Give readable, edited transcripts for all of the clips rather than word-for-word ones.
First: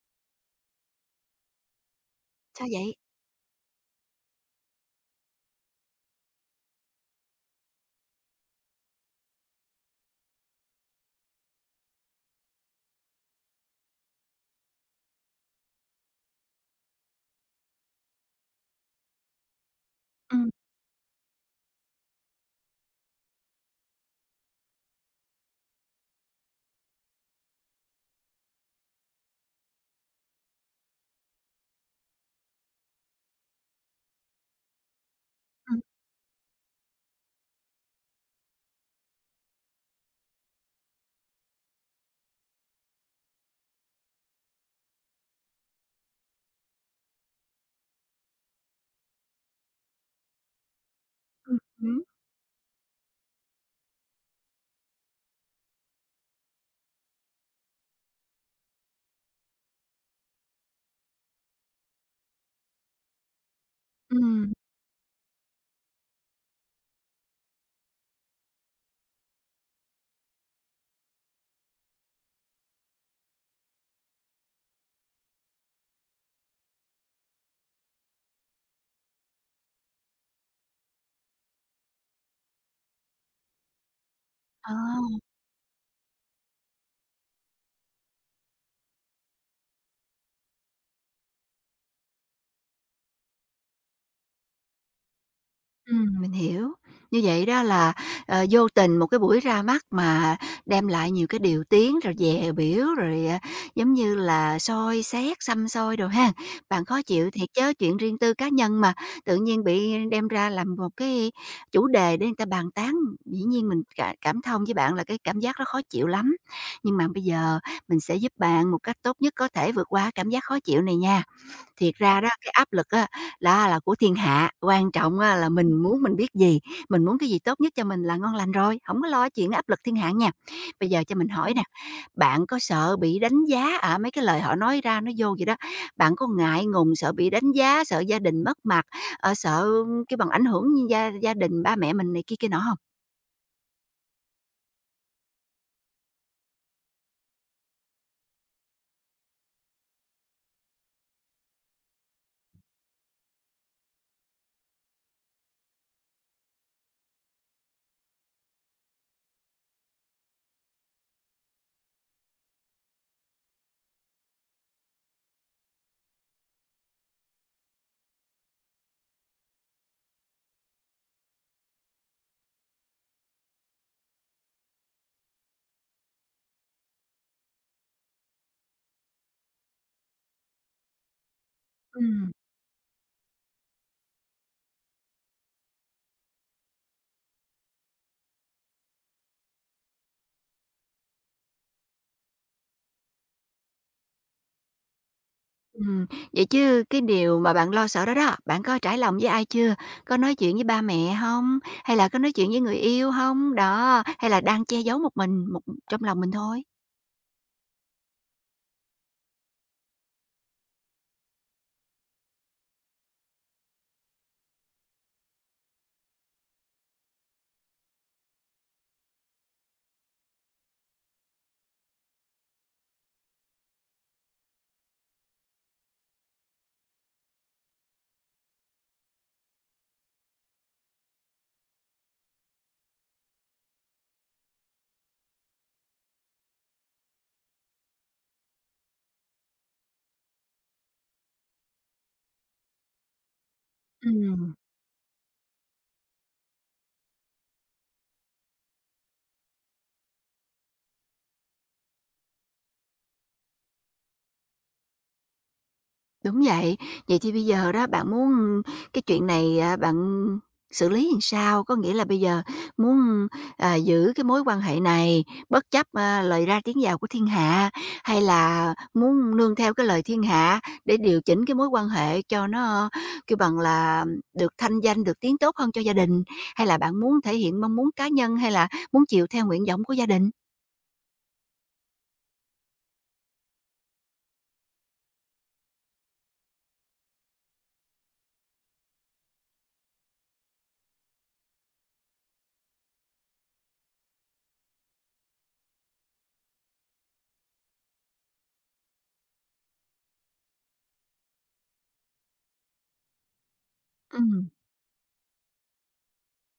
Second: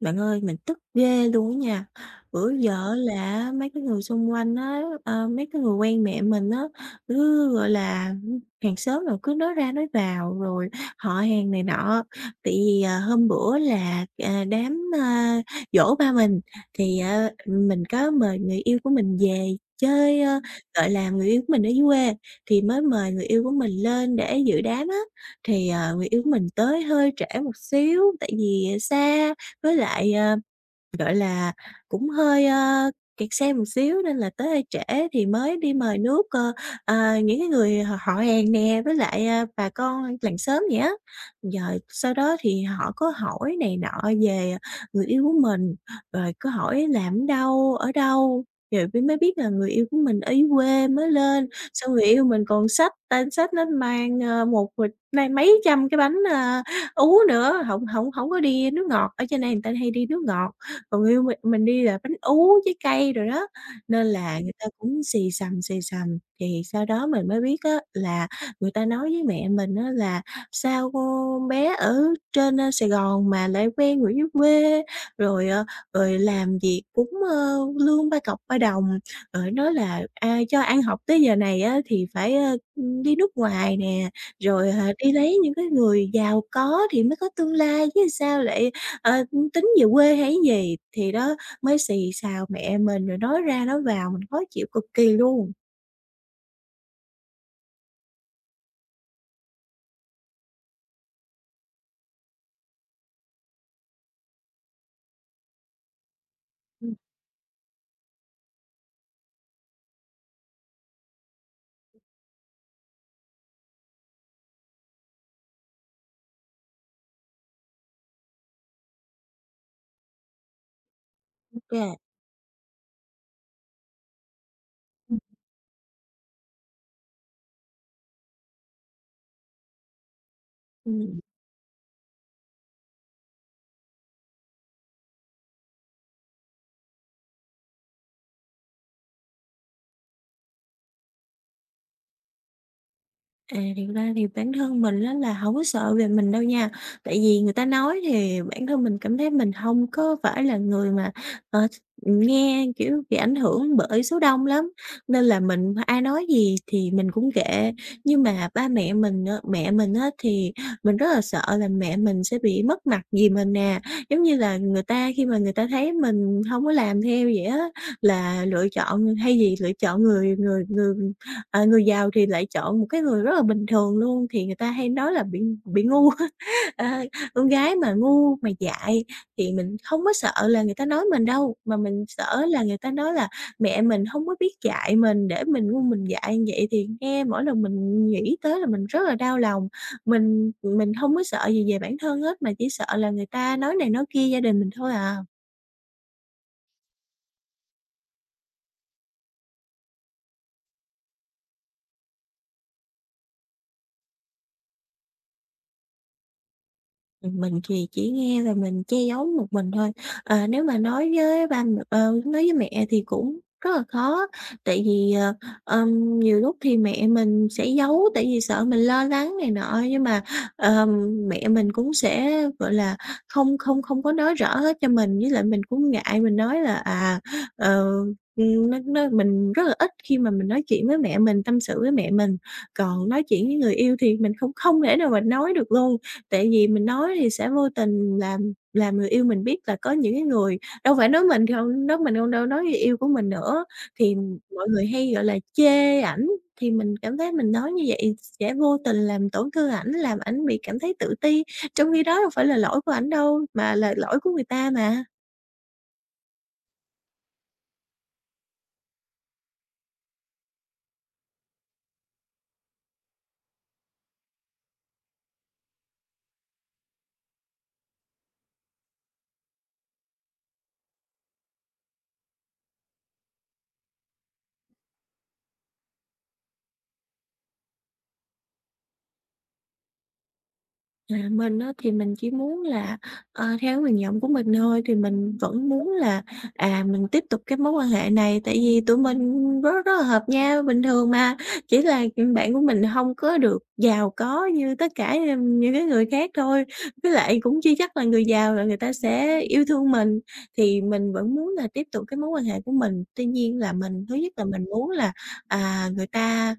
Bạn ơi, mình tức ghê luôn á nha. Bữa Sao giờ vậy? á là mấy cái người xung quanh á, mấy cái người quen mẹ mình á, cứ, gọi là, hàng xóm rồi cứ nói ra nói vào, rồi họ hàng này nọ. Tại vì, hôm bữa là, đám, giỗ ba mình, thì, mình có mời người yêu của mình về chơi, Ừm, gọi là, người yêu của mình ở dưới quê, thì mới mời người yêu của mình lên để dự đám á. Thì, người yêu của mình tới hơi trễ một xíu tại vì xa, với lại, gọi là, cũng hơi, kẹt xe một xíu nên là tới hơi trễ thì mới đi ừm, mời nước, những cái người họ họ hàng nè, với lại, bà con làng xóm vậy á. Rồi sau đó thì họ có hỏi này nọ về người yêu của mình, rồi có hỏi làm ở đâu, rồi mới mới biết là người yêu của mình ở dưới quê mới lên. ừm Xong hứm, người yêu mình còn xách tên xách nó mang, một bịch nay mấy trăm cái bánh, ú nữa, không không không có đi nước ngọt, ở trên này người ta hay đi nước ngọt. Còn người yêu mình đi là bánh ú, với cây rồi đó, nên là ừm, người ta cũng xì xầm, xì xầm. Thì sau đó mình mới biết á là người ta nói với mẹ mình á là "Sao con bé ở trên, Sài Gòn mà lại quen người dưới quê, rồi, rồi làm việc cũng, lương ba cọc ba đồng", rồi nói là "À, cho ăn học tới giờ này á thì phải, đi nước ngoài nè, rồi, à, đi lấy những cái người giàu có thì mới có tương lai chứ sao lại, ờ, tính về quê hay gì, thì đó, mới xì xào mẹ mình rồi nói ra nói vào, mình khó chịu cực kỳ luôn. Mình hiểu. Như vậy đó là, vô tình một cái buổi ra mắt mà đem lại nhiều cái điều tiếng, rồi dè bỉu, rồi, giống như là, soi xét, săm soi đồ ha. Bạn Ừm, khó chịu thiệt chớ, chuyện riêng tư cá nhân mà, tự nhiên bị đem ra làm một cái chủ đề để người ta bàn tán, dĩ nhiên mình cả cảm thông với bạn là cái cảm giác đó khó chịu lắm. Nhưng mà bây giờ mình sẽ giúp bạn một cách tốt nhất có thể vượt qua cảm giác khó chịu này nha. ô kê. Thiệt ra đó, cái áp lực á, là của thiên hạ, quan trọng Ừm. á là mình muốn mình biết gì, mình muốn cái gì tốt nhất cho mình là ngon lành rồi, không có lo chuyện áp lực thiên hạ nha. Bây giờ cho mình hỏi nè, bạn có sợ bị đánh giá, à, mấy cái lời họ nói ra nó vô vậy đó, bạn có ngại ngùng, sợ bị đánh giá, sợ gia đình mất mặt, sợ cái bằng ảnh hưởng như gia gia đình, ba mẹ mình này kia kia nọ không? À, thiệt ra thì bản thân mình á là không có sợ về mình đâu nha, tại vì người ta nói thì bản thân mình cảm thấy mình không có phải là người mà, ờ, nghe, kiểu, bị ảnh hưởng bởi số đông lắm, nên là mình ai nói gì thì mình cũng kệ. Nhưng mà ba mẹ mình á thì mình rất là sợ là mẹ mình sẽ bị mất mặt vì mình nè, giống như là người ta khi mà người ta thấy mình không có làm theo vậy á, là lựa chọn hay gì lựa chọn người người người À, người giàu thì lại chọn một cái người rất là bình thường luôn, thì người ta hay nói là bị ngu á. Ờ, con gái mà ngu, mà dại thì mình không có sợ là người ta nói mình đâu, mà mình Ừm. sợ là người ta nói là mẹ mình không có biết dạy mình, để mình ngu mình dại như vậy thì nghe mỗi lần mình nghĩ tới là mình rất là đau lòng. Mình không có sợ gì về bản thân hết, mà chỉ sợ là người ta nói này nói kia gia đình mình thôi à. Ừm, vậy chứ cái điều mà bạn lo sợ đó đó, bạn có trải lòng với ai chưa? Có nói chuyện với ba mẹ không? Hay là có nói chuyện với người yêu không? Đó, hay là đang che giấu một mình, một trong lòng mình thôi? Mình thì chỉ nghe rồi mình che giấu một mình thôi. Ờ, nếu mà nói với ba m ờ, nói với mẹ thì cũng rất là khó, tại vì, nhiều lúc thì mẹ mình sẽ giấu tại vì sợ mình lo lắng này nọ, nhưng mà, ờm, mẹ mình cũng sẽ, gọi là, không không không có nói rõ hết cho mình, với lại mình cũng ngại mình nói là, ờ, nó mình rất là ít khi mà mình nói chuyện với mẹ mình, tâm sự với mẹ mình, còn nói chuyện với người yêu thì mình không không thể nào mà nói được luôn tại vì mình nói thì sẽ vô tình làm người yêu mình biết là có những cái người đâu phải nói mình không đâu, nói người yêu của mình nữa, thì Ừm. mọi người hay, gọi là, chê ảnh, thì mình cảm thấy mình nói như vậy sẽ vô tình làm tổn thương ảnh, làm ảnh bị cảm thấy tự ti, trong khi đó đâu phải là lỗi của ảnh đâu, mà là lỗi của người ta mà. Đúng vậy. Vậy thì bây giờ đó bạn muốn cái chuyện này, à, bạn xử lý làm sao? Có nghĩa là bây giờ muốn, à, giữ cái mối quan hệ này bất chấp, a, lời ra tiếng vào của thiên hạ, hay là muốn nương theo cái lời thiên hạ để điều chỉnh cái mối quan hệ cho nó, kêu bằng là, được thanh danh, được tiếng tốt hơn cho gia đình? Hay là bạn muốn thể hiện mong muốn cá nhân, hay là muốn chịu theo nguyện vọng của gia đình? À, mình á thì mình chỉ muốn là, theo nguyện vọng của mình thôi, thì mình vẫn muốn là, mình tiếp tục cái mối quan hệ này, tại vì tụi mình rất rất là hợp nhau, bình thường mà, chỉ là, bạn của mình không có được giàu có như tất cả, những cái người khác thôi. Với lại cũng chưa chắc là người giàu là người ta sẽ yêu thương mình, thì mình vẫn muốn là tiếp tục cái mối quan hệ của mình. Tuy nhiên là mình thứ Ừ. nhất là mình muốn là, người ta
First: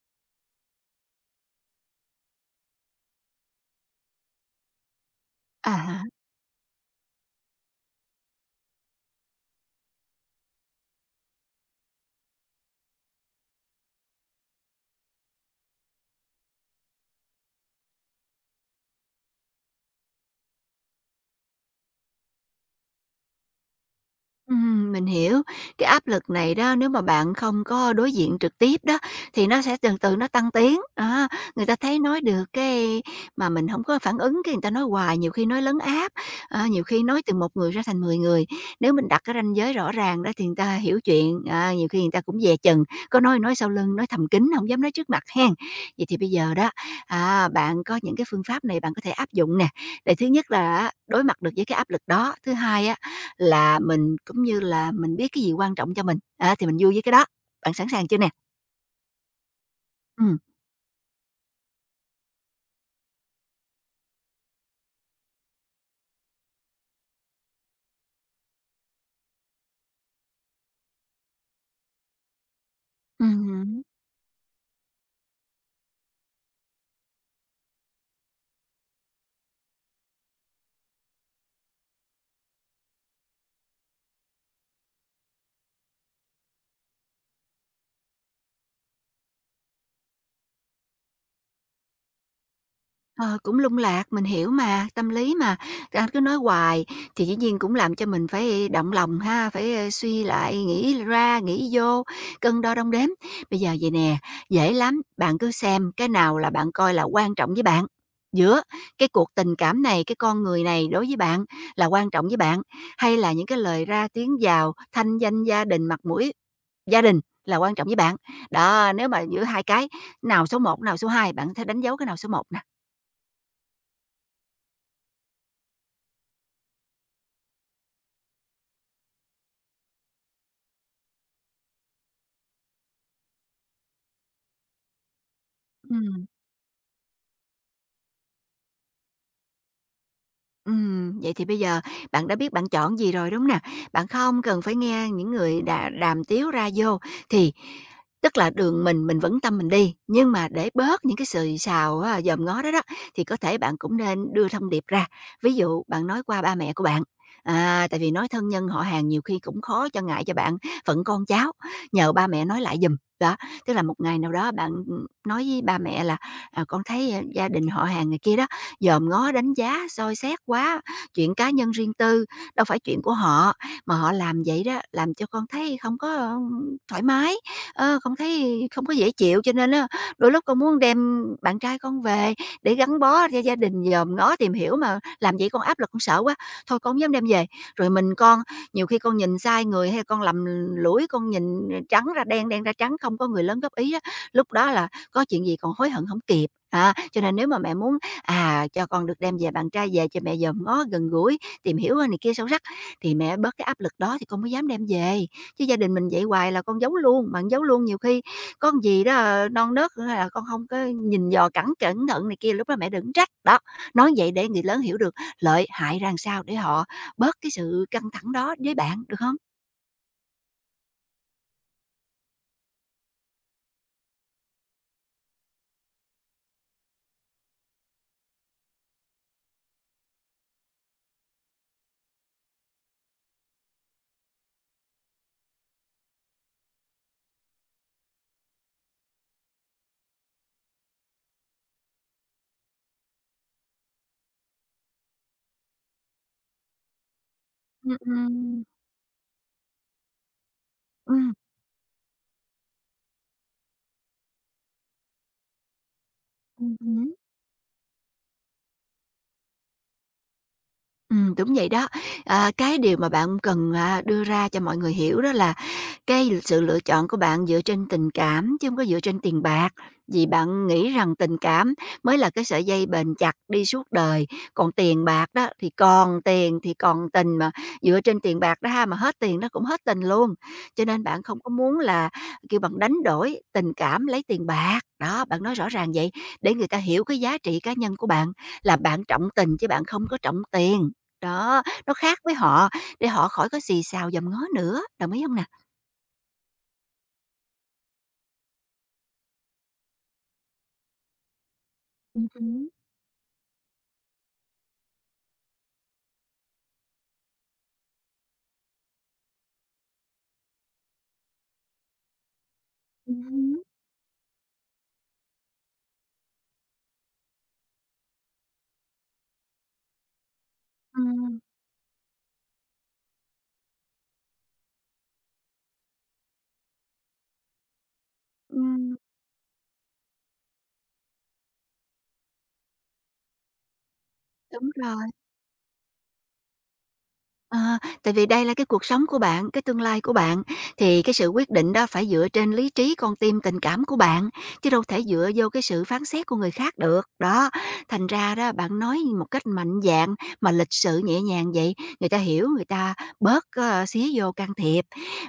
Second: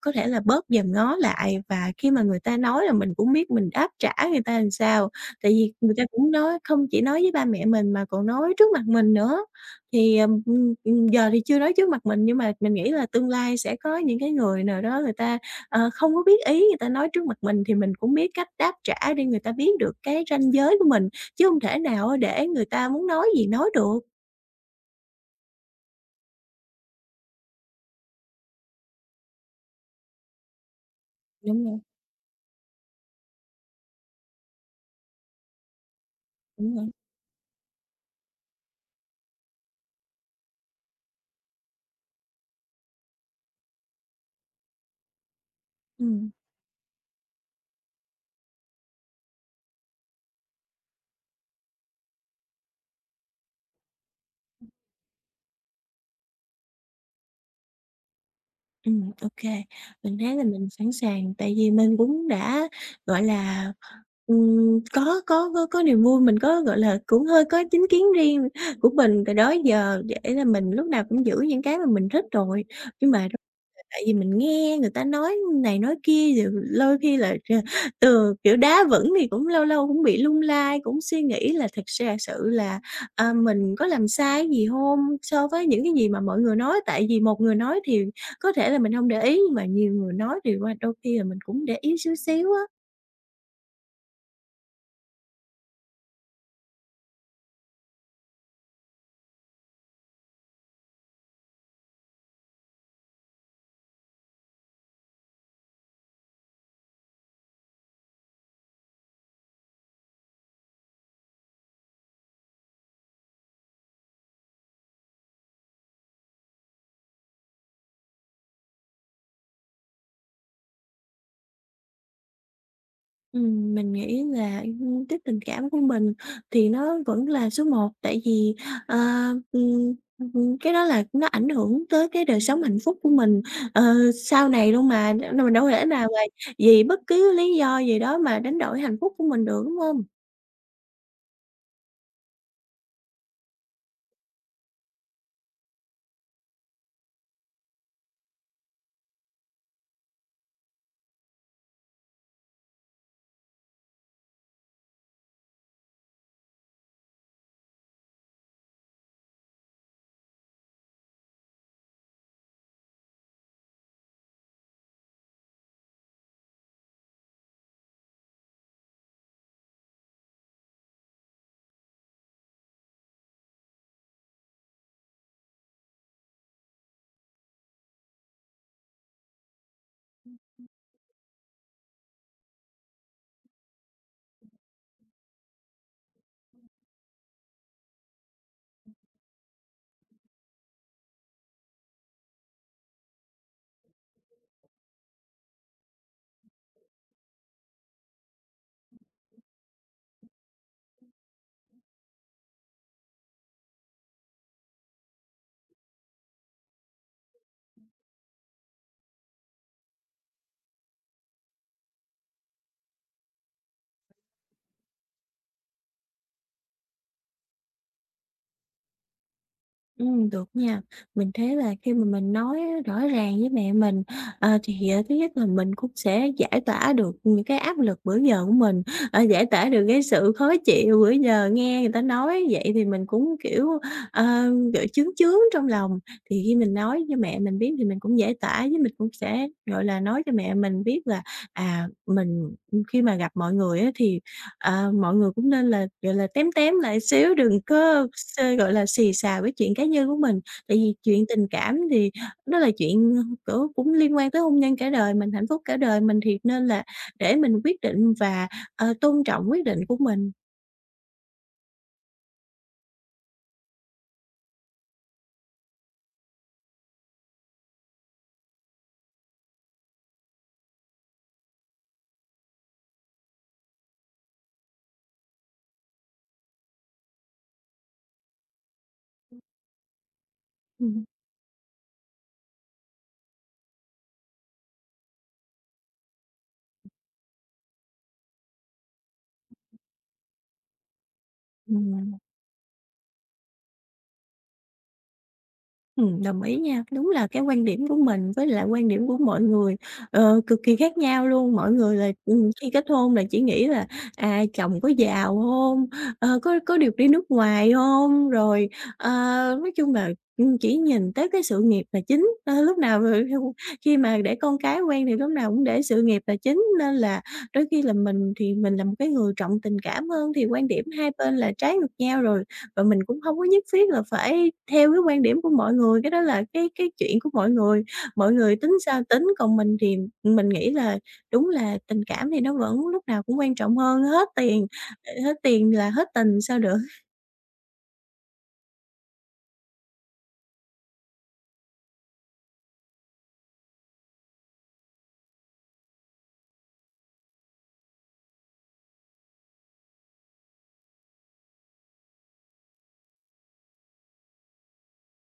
có thể là bớt dòm ngó lại và khi mà người ta nói là mình cũng biết mình đáp trả người ta làm sao, tại vì người À. ta cũng nói không chỉ nói với ba mẹ mình mà còn nói trước mặt mình nữa. Thì, giờ thì chưa nói trước mặt mình nhưng mà mình nghĩ là tương lai sẽ có những cái người nào đó người ta, không có biết ý, người ta nói trước mặt mình thì mình cũng biết cách đáp trả để người ta biết được cái ranh giới của mình, chứ không thể nào để người ta muốn nói gì nói được. Mình hiểu. Cái áp lực này đó, nếu mà bạn không có đối diện trực tiếp đó, thì nó sẽ dần từ nó tăng tiếng á, Đúng người ta rồi, thấy nói được cái mà mình không có phản ứng, cái người ta nói hoài, nhiều khi nói lấn áp, à, đúng nhiều rồi. khi nói từ một người ra thành 10 người. Nếu mình đặt cái ranh giới rõ ràng đó thì người ta hiểu chuyện, à, nhiều khi người ta cũng dè chừng, có nói sau lưng, nói thầm kín, không dám nói trước mặt hen. Vậy Ừ. thì bây giờ đó, à, bạn có những cái phương pháp này bạn có thể áp dụng nè, để thứ nhất là đối mặt được với cái áp lực đó, thứ hai á là mình cũng như là mình biết cái gì quan trọng cho mình, á, thì mình vui với cái đó. Bạn sẵn sàng chưa nè? Ok. Mình thấy Ừm. là mình sẵn sàng, tại vì mình cũng đã, gọi là, có niềm vui, mình có, gọi là, cũng hơi có chính kiến riêng của mình từ đó giờ để là mình lúc nào cũng giữ những cái mà mình thích rồi. Nhưng mà Ừm. tại vì mình nghe người ta nói này nói kia, rồi lôi khi là r ừ, kiểu, đá vững thì cũng lâu lâu cũng bị lung lay, cũng suy nghĩ là thật ra sự là, mình có làm sai gì không so với những cái gì mà mọi người nói. Tại vì một người nói thì có thể là mình không để ý, nhưng mà nhiều người nói thì qua đôi khi là mình cũng để ý xíu xíu á. Ờ, Cũng lung lạc, mình hiểu mà, tâm lý mà, anh cứ nói hoài thì dĩ nhiên cũng làm cho mình phải động lòng ha, phải, suy lại, nghĩ ra, nghĩ vô, cân đo đong đếm. Bây giờ vầy nè, dễ lắm, bạn cứ xem cái nào là bạn coi là quan trọng với bạn, giữa cái cuộc tình cảm này, cái con người này đối với bạn là quan trọng với bạn, hay là những cái lời ra tiếng vào, thanh danh gia đình, mặt mũi gia đình là quan trọng với bạn. Đó, nếu mà giữa hai cái, nào số một nào số 2 bạn sẽ đánh dấu cái nào số một nè? Mình nghĩ là, cái tình cảm của mình thì nó vẫn là số một tại vì, ờ, ừm, cái đó là nó ảnh hưởng tới cái đời sống hạnh phúc của mình, ờ, sau này luôn mà, nên mình đâu thể nào mà Ừm, vì bất cứ lý do gì đó mà đánh đổi hạnh phúc của mình được, đúng hông? Vậy thì bây giờ bạn đã biết bạn chọn gì rồi, đúng nè? Bạn không cần phải nghe những người đà đàm tiếu ra vô, thì tức là đường mình vẫn tâm mình đi, nhưng mà để bớt những cái xì xào á, dòm ngó đó đó, thì có thể bạn cũng nên đưa thông điệp ra. Ví dụ bạn nói qua ba mẹ của bạn, à, tại vì nói thân nhân họ hàng nhiều khi cũng khó cho ngại cho bạn phận con cháu, nhờ ba mẹ nói lại giùm. Đó, tức là một ngày nào đó bạn, nói với ba mẹ là, à, "Con thấy, a, gia đình họ hàng" người kia đó, dòm ngó đánh giá, soi xét quá, chuyện cá nhân riêng tư, đâu phải chuyện của họ. Mà họ làm vậy đó, làm cho con thấy không có, thoải mái, không thấy không có dễ chịu, cho nên á, đôi lúc con muốn đem bạn trai con về để gắn bó cho gia đình, dòm ngó, tìm hiểu mà làm vậy con áp lực, con sợ quá, thôi con hổng dám đem về. Rồi mình con, nhiều khi con nhìn sai người hay con lầm lũi, con nhìn trắng ra đen, đen ra trắng, không có người lớn góp ý á, lúc đó là có chuyện gì còn hối hận không kịp. À, cho nên nếu mà mẹ muốn, à, cho con được đem về bạn trai về cho mẹ dòm ngó, gần gũi, tìm hiểu, này kia sâu sắc, thì mẹ bớt cái áp lực đó thì con mới dám đem về. Chứ gia đình mình vậy hoài là con giấu luôn, bạn giấu luôn nhiều khi con gì đó, non nớt là con không có nhìn dò cẩn cẩn thận này kia, lúc đó mẹ đừng trách. Đó, nói vậy để người lớn hiểu được lợi hại ra làm sao để họ bớt cái sự căng thẳng đó với bạn, được không? Được nha. Mình thấy là khi mà mình nói rõ ràng với mẹ mình, thì, thứ nhất là mình cũng sẽ giải tỏa được những cái áp lực bữa giờ của mình, giải tỏa được cái sự khó chịu bữa giờ nghe người ta nói vậy thì mình cũng, kiểu, ờ, gọi, chướng chướng trong lòng. Thì khi mình nói cho mẹ mình biết thì mình cũng giải tỏa, với mình cũng sẽ, gọi là, nói cho mẹ mình biết là, mình khi mà gặp mọi người á thì ờ, mọi người cũng nên là, gọi là, tém tém lại xíu, đừng Ừm, có s ừm. gọi là, xì xào với chuyện cá nhân của mình. Tại vì chuyện Ừm. tình cảm thì nó là chuyện, kiểu, cũng liên quan tới hôn nhân cả đời mình, hạnh phúc cả đời mình thì nên là Hứm. để mình quyết định và, tôn trọng quyết định của mình. Đúng vậy đó. À, cái điều mà bạn cần, à, đưa ra cho mọi người hiểu đó là cái sự lựa chọn của bạn dựa trên tình cảm chứ không có dựa trên tiền bạc, vì bạn nghĩ rằng tình cảm mới là cái sợi dây bền chặt đi suốt đời, còn tiền bạc đó thì còn tiền thì còn tình, mà dựa trên tiền bạc đó ha, mà hết tiền nó cũng hết tình luôn. Cho nên Ừm, bạn không có muốn là, kêu bằng, đánh đổi tình cảm lấy tiền bạc. Đó, bạn nói rõ ràng vậy để người ta hiểu cái giá trị cá nhân của bạn là bạn trọng tình chứ bạn không có trọng tiền. Đó, nó khác ừm. với họ để họ khỏi có xì xào dầm ngó nữa, đồng ý không nè? Đồng ý nha. Đúng là cái quan điểm của mình với lại quan điểm của mọi người, cực kỳ khác nhau luôn. Mọi người là, Hứm, khi kết hôn là chỉ nghĩ là, chồng có giàu không, có được đi nước ngoài không, rồi, ờ, nói chung là, chỉ nhìn tới cái sự nghiệp là chính. Ơ, lúc nào rồi- hứm, khi mà để con cái quen thì lúc nào cũng để sự nghiệp là chính, nên là đôi khi là mình thì mình là một cái người trọng tình cảm hơn, thì quan điểm hai bên ừm, là trái ngược nhau rồi. Và mình cũng không có nhất thiết là phải theo cái quan điểm của mọi người, cái đó là cái chuyện của mọi người tính ừm, sao tính, còn mình thì mình nghĩ là đúng là tình cảm thì nó vẫn lúc nào cũng quan trọng hơn hết tiền, đúng rồi. Hết tiền là hết tình sao được. Ờ, tại vì đây là cái cuộc sống của bạn, cái tương lai của bạn, thì cái sự quyết định đó phải dựa trên lý trí, con tim, tình cảm của bạn, chứ đâu thể dựa vô cái sự phán xét của người khác được. Đó, thành ra đó bạn nói một cách mạnh dạn mà lịch sự nhẹ nhàng vậy, người ta hiểu, người ta bớt xía vô can thiệp.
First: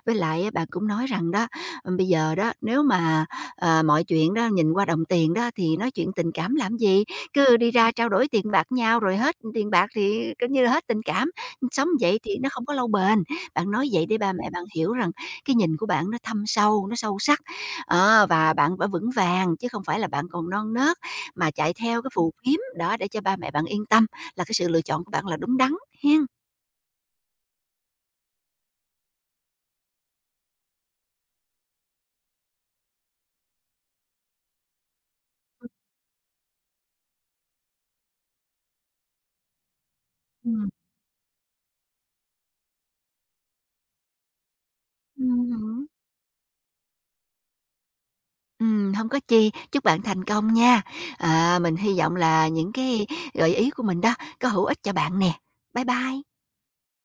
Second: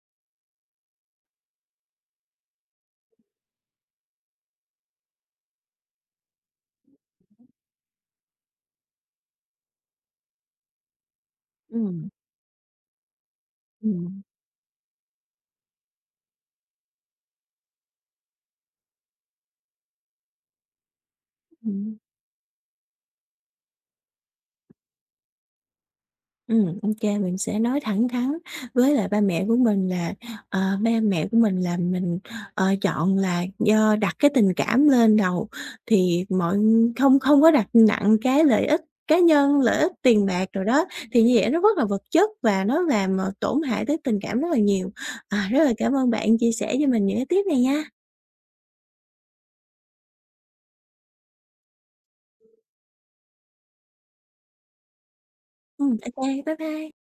Với lại á, bạn cũng nói rằng đó, ừ, bây giờ đó nếu mà mọi chuyện đó nhìn qua đồng tiền đó thì nói chuyện tình cảm làm gì, cứ đi ra trao đổi tiền bạc nhau rồi hết tiền bạc thì coi như là hết tình cảm. Sống Ừm, vậy thì nó không có lâu bền. Bạn nói vậy để ừm, ba mẹ bạn hiểu rằng cái nhìn của bạn nó thâm sâu, nó sâu sắc, và bạn đã vững vàng chứ không phải là bạn còn non nớt mà chạy ừm. theo cái phù kiếm đó, để cho ba mẹ bạn yên tâm là cái sự lựa chọn của bạn là đúng đắn, Hiên. Ok. Mình sẽ nói thẳng thắn với lại ba mẹ của mình là, ba mẹ của mình là mình, chọn là do đặt cái tình cảm lên đầu, thì không không có đặt nặng cái lợi ích cá nhân, lợi ích tiền bạc rồi Ừm. đó, thì như vậy nó rất là vật chất và nó làm, tổn hại tới tình cảm rất là nhiều. À, rất là Hứm. cảm ơn bạn chia sẻ cho mình những cái tiếp này nha. Có chi, chúc bạn thành công nha. À, mình hy vọng là những cái gợi ý của mình đó có hữu ích cho bạn nè. Bye Ô bye. bye bye.